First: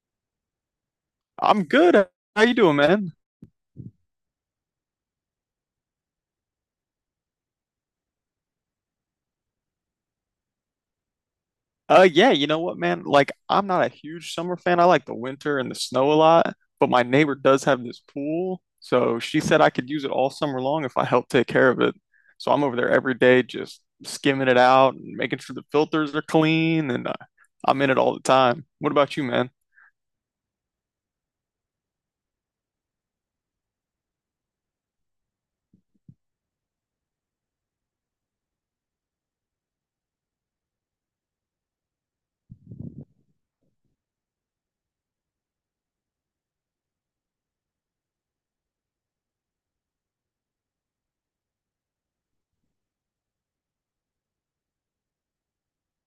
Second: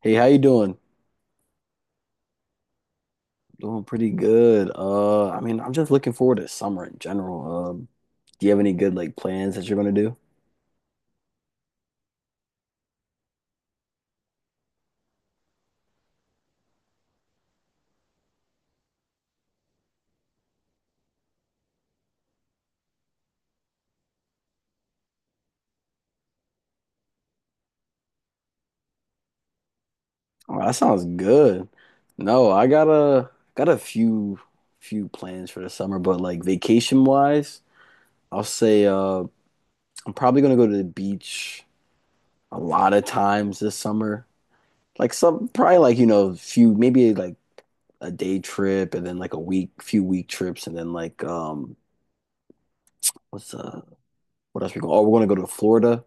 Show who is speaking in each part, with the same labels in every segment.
Speaker 1: Hey, how you doing?
Speaker 2: I'm good. How you doing, man?
Speaker 1: Doing pretty good. I mean, I'm just looking forward to summer in general. Do you have any good like plans that you're gonna do?
Speaker 2: Yeah, you know what, man? Like, I'm not a huge summer fan. I like the winter and the snow a lot, but my neighbor does have this pool, so she said I could use it all summer long if I help take care of it. So I'm over there every day just skimming it out and making sure the filters are clean, and I'm in it all the time. What about you, man?
Speaker 1: Oh, that sounds good. No, I got a few plans for the summer, but like vacation wise, I'll say I'm probably gonna go to the beach a lot of times this summer. Like some probably like, you know, few maybe like a day trip and then like a week, few week trips and then like what's uh what else we go? Oh, we're gonna go to Florida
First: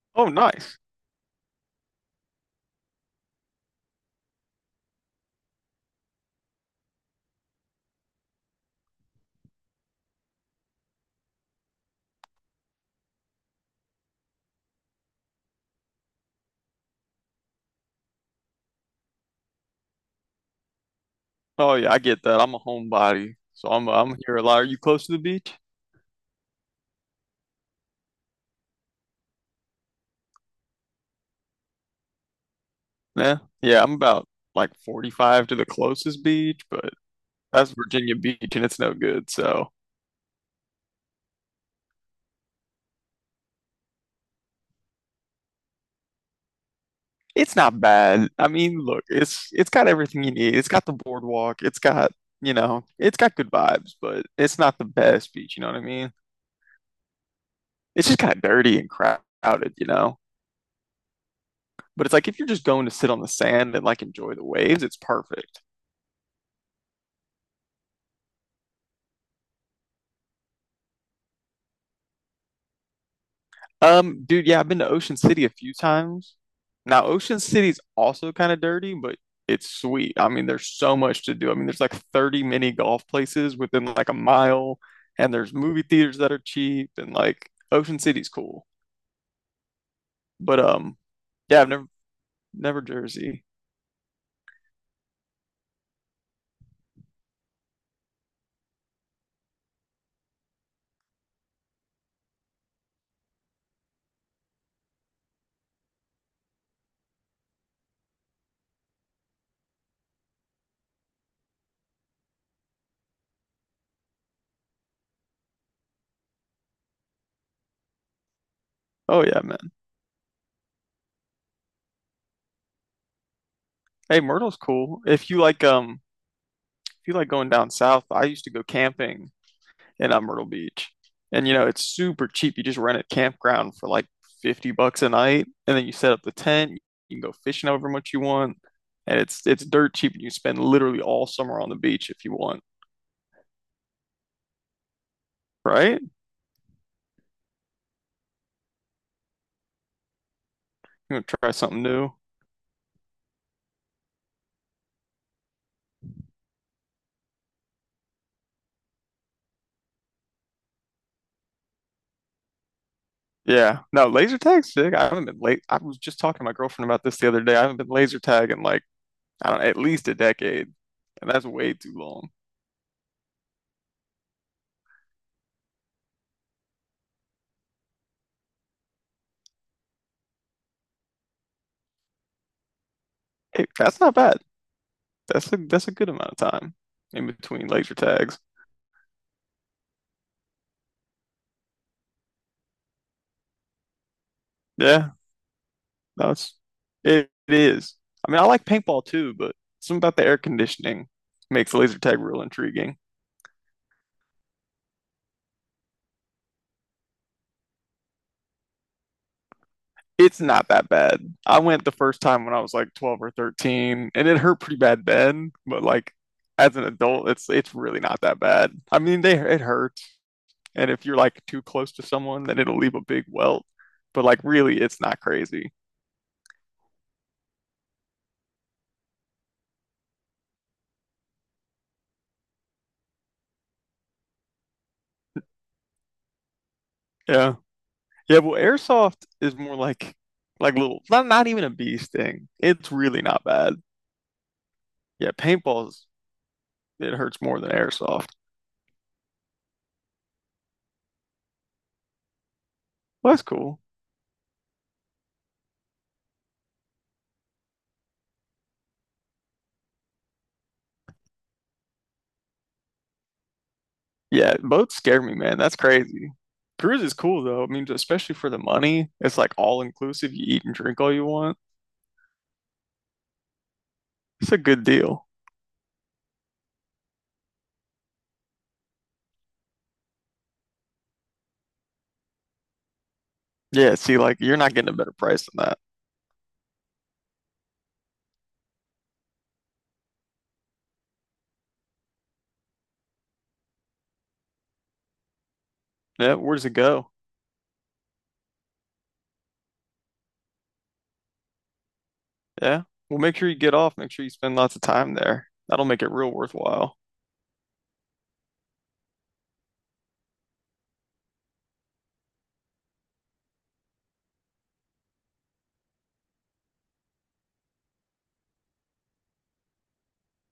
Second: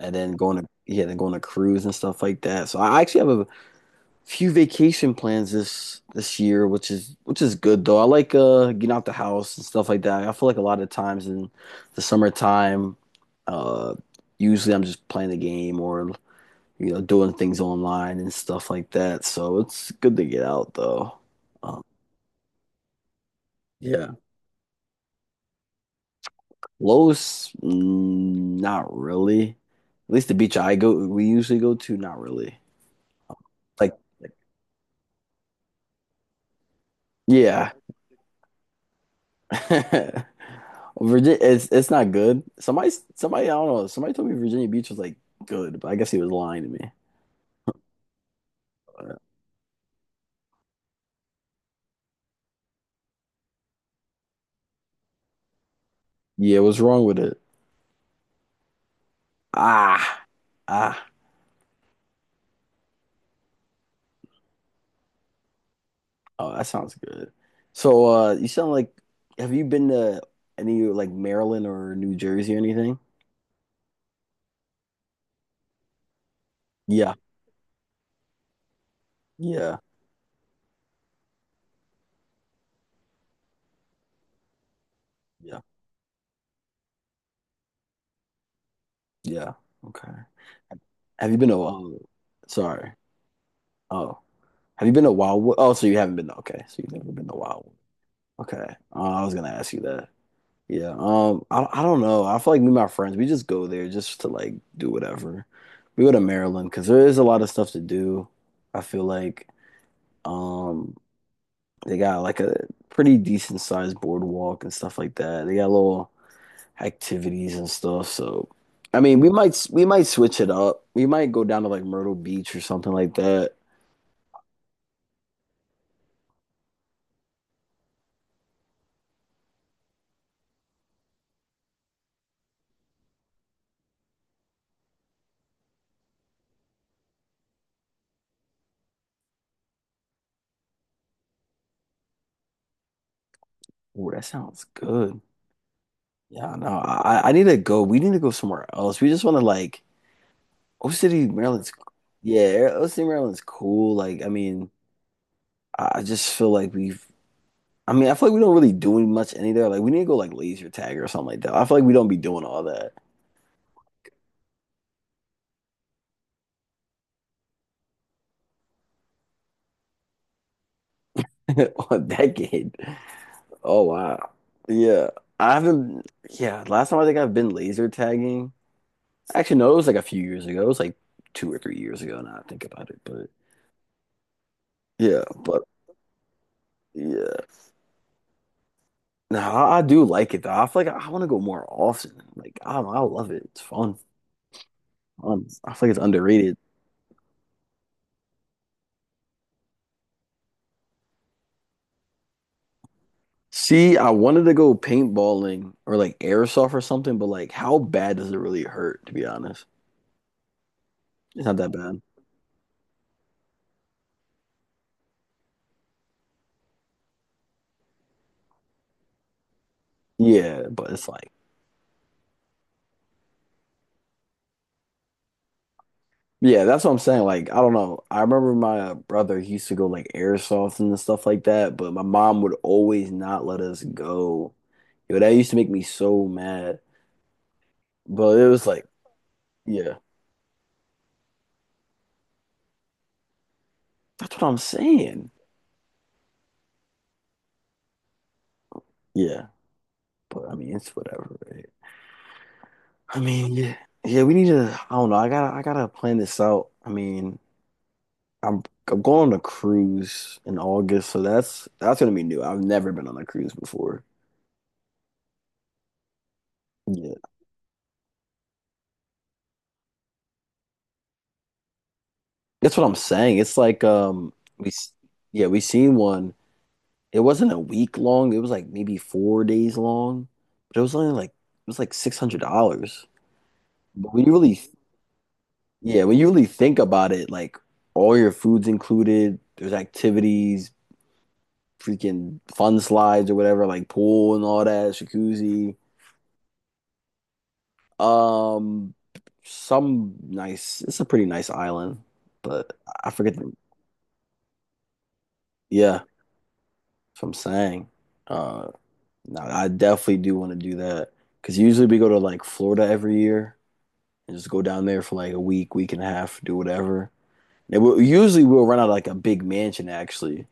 Speaker 1: and
Speaker 2: Oh,
Speaker 1: then going to
Speaker 2: nice.
Speaker 1: yeah, then going to cruise and stuff like that. So I actually have a few vacation plans this year, which is good though. I like getting out the house and stuff like that. I feel like a lot of times in the summertime, uh, usually I'm just playing the game or you know doing things online and stuff like that. So it's good to get out though.
Speaker 2: Oh
Speaker 1: Um,
Speaker 2: yeah, I get that. I'm a homebody, so I'm
Speaker 1: yeah,
Speaker 2: I'm here a lot. Are you close to the beach?
Speaker 1: Not really. At least the beach I go we usually go to, not really.
Speaker 2: Yeah, yeah,
Speaker 1: Like
Speaker 2: I'm about like 45 to the closest beach, but
Speaker 1: yeah,
Speaker 2: that's Virginia Beach and it's no good. So
Speaker 1: Virginia, it's not good. Somebody, I don't know. Somebody told me Virginia Beach was like good, but I guess he was lying to me.
Speaker 2: it's not bad. I mean, look, it's got everything you need. It's got the boardwalk. It's got, you know, it's got good vibes, but it's not the best beach, you know what I mean?
Speaker 1: Yeah, what's wrong with it?
Speaker 2: It's just kind of dirty and crowded, you know?
Speaker 1: Ah, ah.
Speaker 2: But it's like if you're just going to sit on the sand and like enjoy the waves, it's perfect.
Speaker 1: Oh, that sounds good. So, you sound like, have you been to any like Maryland or New Jersey or anything?
Speaker 2: Dude, yeah, I've been to Ocean City a few times. Now,
Speaker 1: Yeah,
Speaker 2: Ocean City's also kind of dirty, but it's
Speaker 1: yeah,
Speaker 2: sweet. I mean, there's so much to do. I mean, there's like 30 mini golf places within like a mile, and there's
Speaker 1: yeah,
Speaker 2: movie theaters that are cheap, and like Ocean City's cool.
Speaker 1: yeah. Okay.
Speaker 2: But
Speaker 1: Have you been to?
Speaker 2: yeah, I've never
Speaker 1: Oh,
Speaker 2: never
Speaker 1: sorry.
Speaker 2: Jersey.
Speaker 1: Oh, have you been to Wildwood? Oh, so you haven't been. Okay, so you've never been to Wildwood. Okay. I was gonna ask you that. Yeah. I don't know. I feel like me and my friends, we just go there just to like do whatever. We go to Maryland because there is a lot of stuff to do. I feel like um they got like a pretty decent sized boardwalk and stuff like that. They got little activities and stuff. So I mean,
Speaker 2: Oh
Speaker 1: we
Speaker 2: yeah, man.
Speaker 1: might switch it up. We might go down to like Myrtle Beach or something like that.
Speaker 2: Hey, Myrtle's cool. If you like going down south, I used to go camping in Myrtle Beach. And you know, it's super cheap. You just rent a campground for like $50 a night, and then you set up the tent. You can go fishing however much you want, and it's dirt cheap, and you spend literally all summer on the beach if you want,
Speaker 1: Oh, that sounds good.
Speaker 2: right?
Speaker 1: Yeah, no, I need to go. We need to go somewhere else. We just want to like O
Speaker 2: You
Speaker 1: City,
Speaker 2: want to try
Speaker 1: Maryland's
Speaker 2: something new?
Speaker 1: yeah, O City, Maryland's cool. Like, I mean, I just feel like we've I mean, I feel like we don't really do much any there. Like we need to go like laser tag or something like that. I feel like we don't be doing all that
Speaker 2: Yeah. No, laser tag's sick. I haven't been late. I was just talking to my girlfriend about this the other day. I haven't been laser tag in like, I don't know, at least a decade, and that's way too
Speaker 1: on
Speaker 2: long.
Speaker 1: that game. Oh wow. Yeah. I haven't yeah, last time I think I've been laser tagging. Actually, no, it was like a few years ago. It was like 2 or 3 years ago now I think about it. But
Speaker 2: Hey, that's not bad.
Speaker 1: yeah,
Speaker 2: That's a
Speaker 1: but
Speaker 2: that's a good amount of time in
Speaker 1: yeah.
Speaker 2: between laser tags.
Speaker 1: No, I do like it though. I feel like I, want to go more often. Like I love it. It's fun.
Speaker 2: Yeah.
Speaker 1: I feel like it's
Speaker 2: No, it's
Speaker 1: underrated.
Speaker 2: it is. I mean, I like paintball too, but something about the air conditioning makes laser tag real intriguing.
Speaker 1: See, I wanted to go paintballing or like airsoft or something, but like, how bad does it really hurt, to be honest?
Speaker 2: It's not that bad.
Speaker 1: It's not
Speaker 2: I
Speaker 1: that
Speaker 2: went the
Speaker 1: bad.
Speaker 2: first time when I was like 12 or 13, and it hurt pretty bad then, but like as an adult, it's really not that bad. I mean, they it hurts,
Speaker 1: Yeah,
Speaker 2: and
Speaker 1: but
Speaker 2: if
Speaker 1: it's
Speaker 2: you're
Speaker 1: like,
Speaker 2: like too close to someone, then it'll leave a big welt. But like really, it's not crazy.
Speaker 1: yeah, that's what I'm saying. Like, I don't know. I remember my brother he used to go like airsoft and stuff like that, but my mom would always not let us go. Yo, that used to make me so mad.
Speaker 2: Yeah.
Speaker 1: But
Speaker 2: Yeah,
Speaker 1: it
Speaker 2: well,
Speaker 1: was like,
Speaker 2: airsoft is more
Speaker 1: yeah,
Speaker 2: like little not even a bee sting. It's really not bad.
Speaker 1: that's what I'm saying.
Speaker 2: Yeah, paintballs it hurts more than airsoft.
Speaker 1: Yeah, but I mean, it's whatever, right? I
Speaker 2: Well, that's
Speaker 1: mean, yeah,
Speaker 2: cool.
Speaker 1: yeah, we need to. I don't know. I gotta plan this out. I mean, I'm, I'm going on a cruise in August, so that's gonna be new. I've never been on a cruise before.
Speaker 2: Yeah, boats scare me, man. That's crazy. Cruise
Speaker 1: Yeah,
Speaker 2: is cool though. I mean, especially for the money, it's like all inclusive. You eat and drink all you want.
Speaker 1: that's what I'm saying. It's like,
Speaker 2: It's a good deal.
Speaker 1: yeah, we seen one. It wasn't a week long. It was like maybe 4 days long, but it was only like it was like $600.
Speaker 2: Yeah,
Speaker 1: But
Speaker 2: see,
Speaker 1: when you
Speaker 2: like you're
Speaker 1: really,
Speaker 2: not getting a better price than that.
Speaker 1: yeah, when you really think about it, like all your food's included. There's activities, freaking fun slides or whatever, like pool and all that, jacuzzi.
Speaker 2: Yeah, where does it go?
Speaker 1: Um, some nice. It's a pretty nice island, but
Speaker 2: Yeah.
Speaker 1: I
Speaker 2: Well,
Speaker 1: forget.
Speaker 2: make sure
Speaker 1: The,
Speaker 2: you get off. Make sure you spend lots of time there. That'll
Speaker 1: yeah,
Speaker 2: make
Speaker 1: that's
Speaker 2: it real worthwhile.
Speaker 1: what I'm saying. Uh, no, I definitely do want to do that because usually we go to like Florida every year and just go down there for like a week, week and a half, do whatever. Usually we'll rent out like a big mansion actually,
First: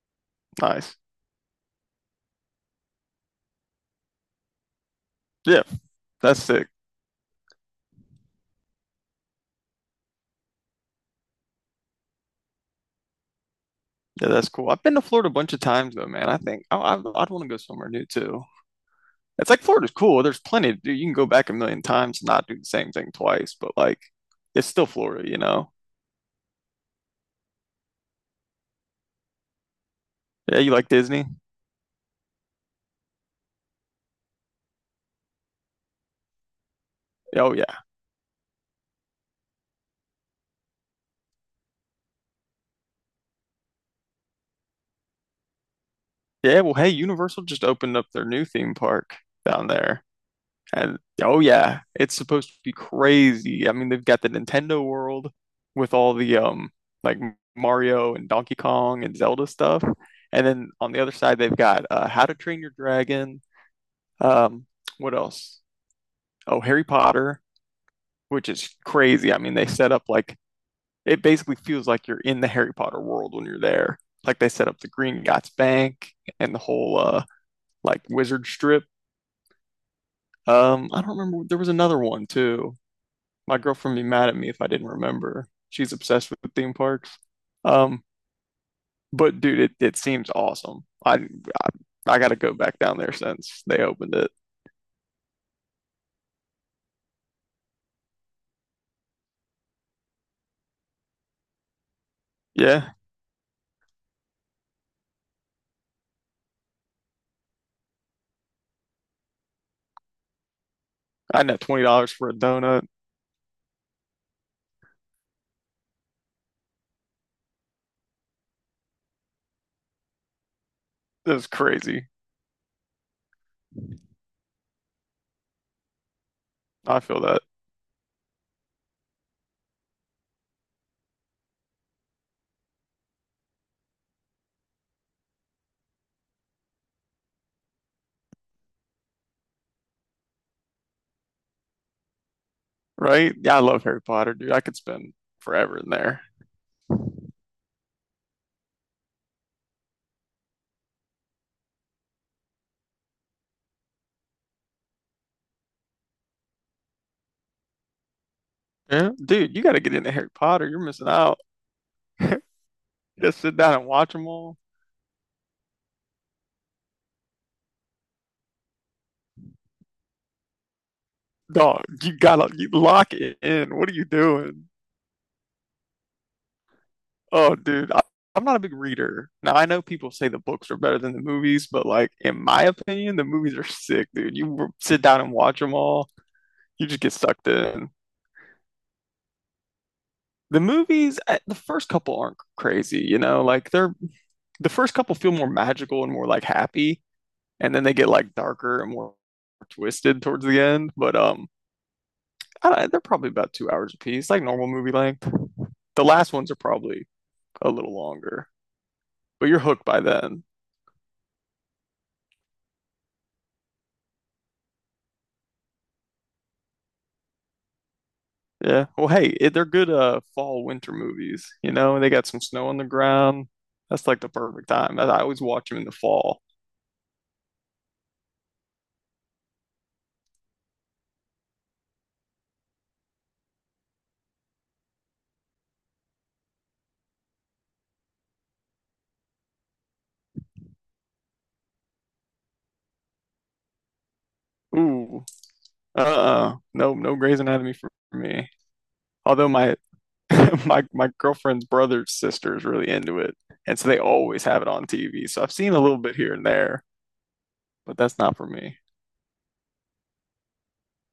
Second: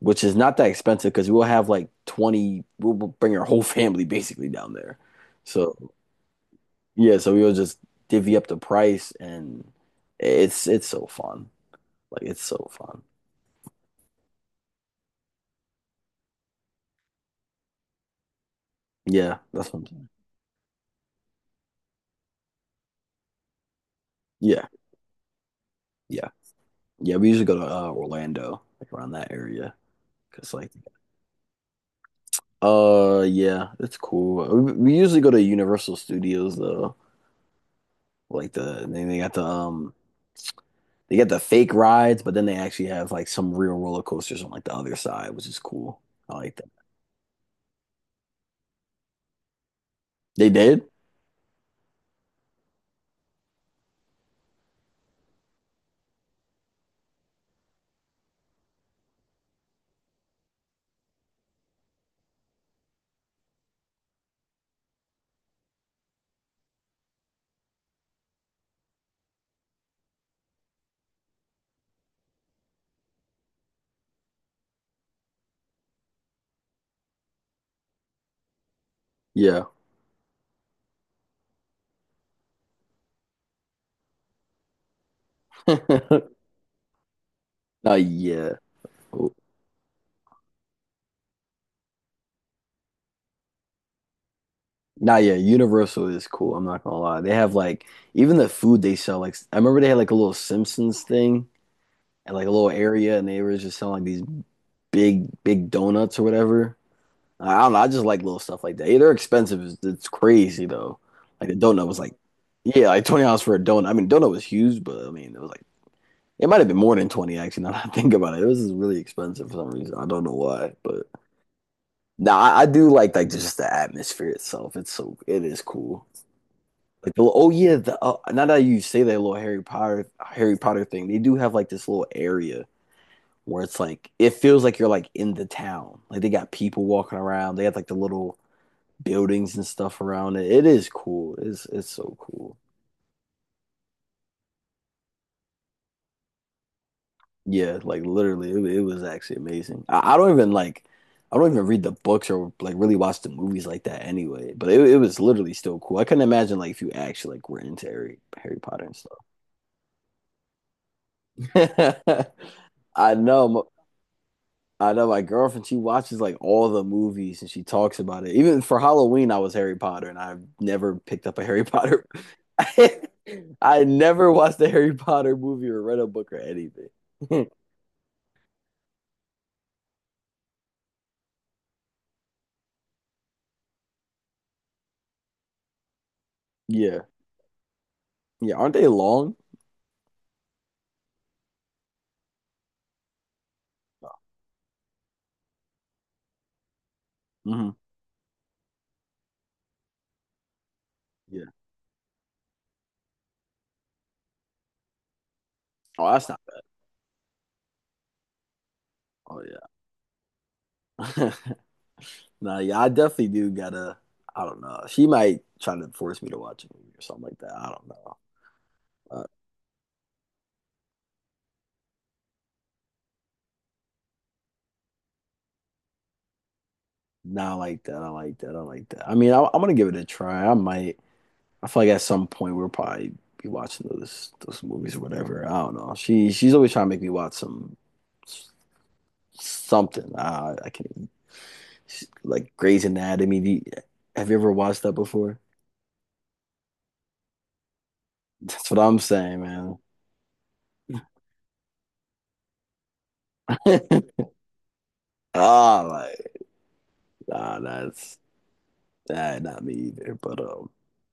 Speaker 1: which is not that
Speaker 2: Nice.
Speaker 1: expensive because we'll have like 20, we'll bring our whole family basically down there.
Speaker 2: Yeah,
Speaker 1: So
Speaker 2: that's sick.
Speaker 1: yeah, so we will just divvy up the price and it's so fun. Like it's so fun.
Speaker 2: Yeah, that's cool. I've been to Florida a bunch of times though, man. I think I'd want to go somewhere new too.
Speaker 1: Yeah,
Speaker 2: It's like
Speaker 1: that's what I'm
Speaker 2: Florida's
Speaker 1: saying.
Speaker 2: cool. There's plenty to do. You can go back a million times and not do the same thing twice, but like
Speaker 1: Yeah,
Speaker 2: it's still Florida, you know?
Speaker 1: yeah. Yeah, we usually go to Orlando, like around that area, cause
Speaker 2: Yeah,
Speaker 1: like
Speaker 2: you like Disney?
Speaker 1: yeah, it's cool. We usually go to Universal Studios though.
Speaker 2: Oh yeah.
Speaker 1: Like they got they got the fake rides, but then they actually have like some real roller coasters on like the other side, which is cool. I like
Speaker 2: Yeah,
Speaker 1: that.
Speaker 2: well hey, Universal just opened up their new theme park down there.
Speaker 1: They did?
Speaker 2: And oh yeah, it's supposed to be crazy. I mean, they've got the Nintendo World with all the like Mario and Donkey Kong and Zelda stuff. And then on the other side they've got How to Train Your Dragon. Um what else? Oh, Harry Potter, which is crazy. I mean, they set up like it basically feels like you're in the Harry Potter world when you're there. Like they set up the Green Gots Bank and the whole like wizard strip.
Speaker 1: Yeah.
Speaker 2: I don't remember. There was another one too. My girlfriend would be mad at me if I didn't remember. She's obsessed with theme parks. Um,
Speaker 1: Yeah.
Speaker 2: but dude, it seems awesome. I I gotta go back down there since they opened it.
Speaker 1: Nah, yeah, Universal is cool. I'm not gonna lie. They have like even the food they sell. Like I remember they had like a little Simpsons thing and like a little
Speaker 2: Yeah,
Speaker 1: area, and they were just selling like these big, big donuts or whatever. I don't know. I just like little stuff like that. Yeah, they're expensive. It's crazy though.
Speaker 2: I
Speaker 1: Like the
Speaker 2: net twenty
Speaker 1: donut was
Speaker 2: dollars
Speaker 1: like,
Speaker 2: for a donut.
Speaker 1: yeah, like $20 for a donut. I mean, donut was huge, but I mean, it was like it might have been more than 20 actually. Now that I think about it, it was really expensive for some reason. I don't know why, but
Speaker 2: That's crazy.
Speaker 1: nah, I do like just the atmosphere itself. It's so it is cool.
Speaker 2: I
Speaker 1: Like
Speaker 2: feel that.
Speaker 1: oh yeah, now that you say that little Harry Potter thing, they do have like this little area where it's like it feels like you're like in the town. Like they got people walking around. They have like the little buildings and stuff around it. It is cool. It's so cool.
Speaker 2: Right? Yeah, I love Harry Potter, dude. I could spend forever in there.
Speaker 1: Yeah, like literally, it was actually amazing. I don't even like I don't even read the books or like really watch the movies like that anyway. But it was literally still cool. I couldn't imagine like if you actually like were into Harry Potter and
Speaker 2: Yeah.
Speaker 1: stuff.
Speaker 2: Dude, you got to get into Harry Potter. You're missing out.
Speaker 1: I
Speaker 2: Just sit
Speaker 1: know.
Speaker 2: down and watch them all.
Speaker 1: I know my girlfriend, she watches like all the movies and she talks about it. Even for Halloween, I was Harry Potter and I've never picked up a Harry
Speaker 2: Dog,
Speaker 1: Potter.
Speaker 2: you gotta you lock it in.
Speaker 1: I
Speaker 2: What are you
Speaker 1: never watched a
Speaker 2: doing?
Speaker 1: Harry Potter movie or read a book or anything.
Speaker 2: Oh, dude, I'm not a big reader. Now, I know people say the books are better than the movies, but like in my opinion, the movies are sick, dude. Sit down and watch them all. You just
Speaker 1: Yeah.
Speaker 2: get sucked in.
Speaker 1: Yeah. Aren't they long?
Speaker 2: The movies, the first couple aren't crazy, you know, like the first couple feel more magical and more like happy,
Speaker 1: Hmm.
Speaker 2: and then they get like darker and more twisted towards the end. But
Speaker 1: Yeah.
Speaker 2: I don't, they're probably about 2 hours a piece, like normal movie length. The
Speaker 1: Oh, that's
Speaker 2: last
Speaker 1: not
Speaker 2: ones are
Speaker 1: bad.
Speaker 2: probably a little longer,
Speaker 1: Oh,
Speaker 2: but you're hooked by then.
Speaker 1: yeah. Nah, yeah, I definitely do gotta. I don't know. She might try to force me to watch a movie or something like that. I don't know.
Speaker 2: Yeah. Well,
Speaker 1: Uh,
Speaker 2: hey, it, they're good fall winter movies. You know, they got some snow on the ground. That's like the perfect time. I always watch them in the fall.
Speaker 1: nah, I like that. I like that. I like that. I mean, I'm gonna give it a try. I might. I feel like at some point we'll probably be watching those movies or whatever. I don't know. She's always trying to make me watch something. I can't even, like Grey's Anatomy. Have you ever watched that
Speaker 2: Ooh,
Speaker 1: before?
Speaker 2: uh-uh. No, no Grey's Anatomy for me.
Speaker 1: That's what I'm saying,
Speaker 2: Although my
Speaker 1: man.
Speaker 2: my girlfriend's brother's sister is really into it, and so they always have it on TV. So I've seen a
Speaker 1: Ah,
Speaker 2: little bit here
Speaker 1: like
Speaker 2: and there,
Speaker 1: nah,
Speaker 2: but
Speaker 1: that's
Speaker 2: that's not for me.
Speaker 1: that not me either. But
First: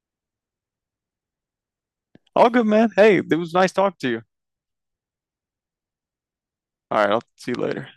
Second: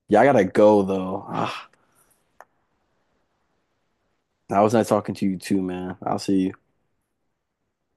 Speaker 1: yeah, I gotta go though. Ah,
Speaker 2: All good, man. Hey, it was nice talking to you.
Speaker 1: I was nice talking to you too, man. I'll see you.
Speaker 2: All right, I'll see you later.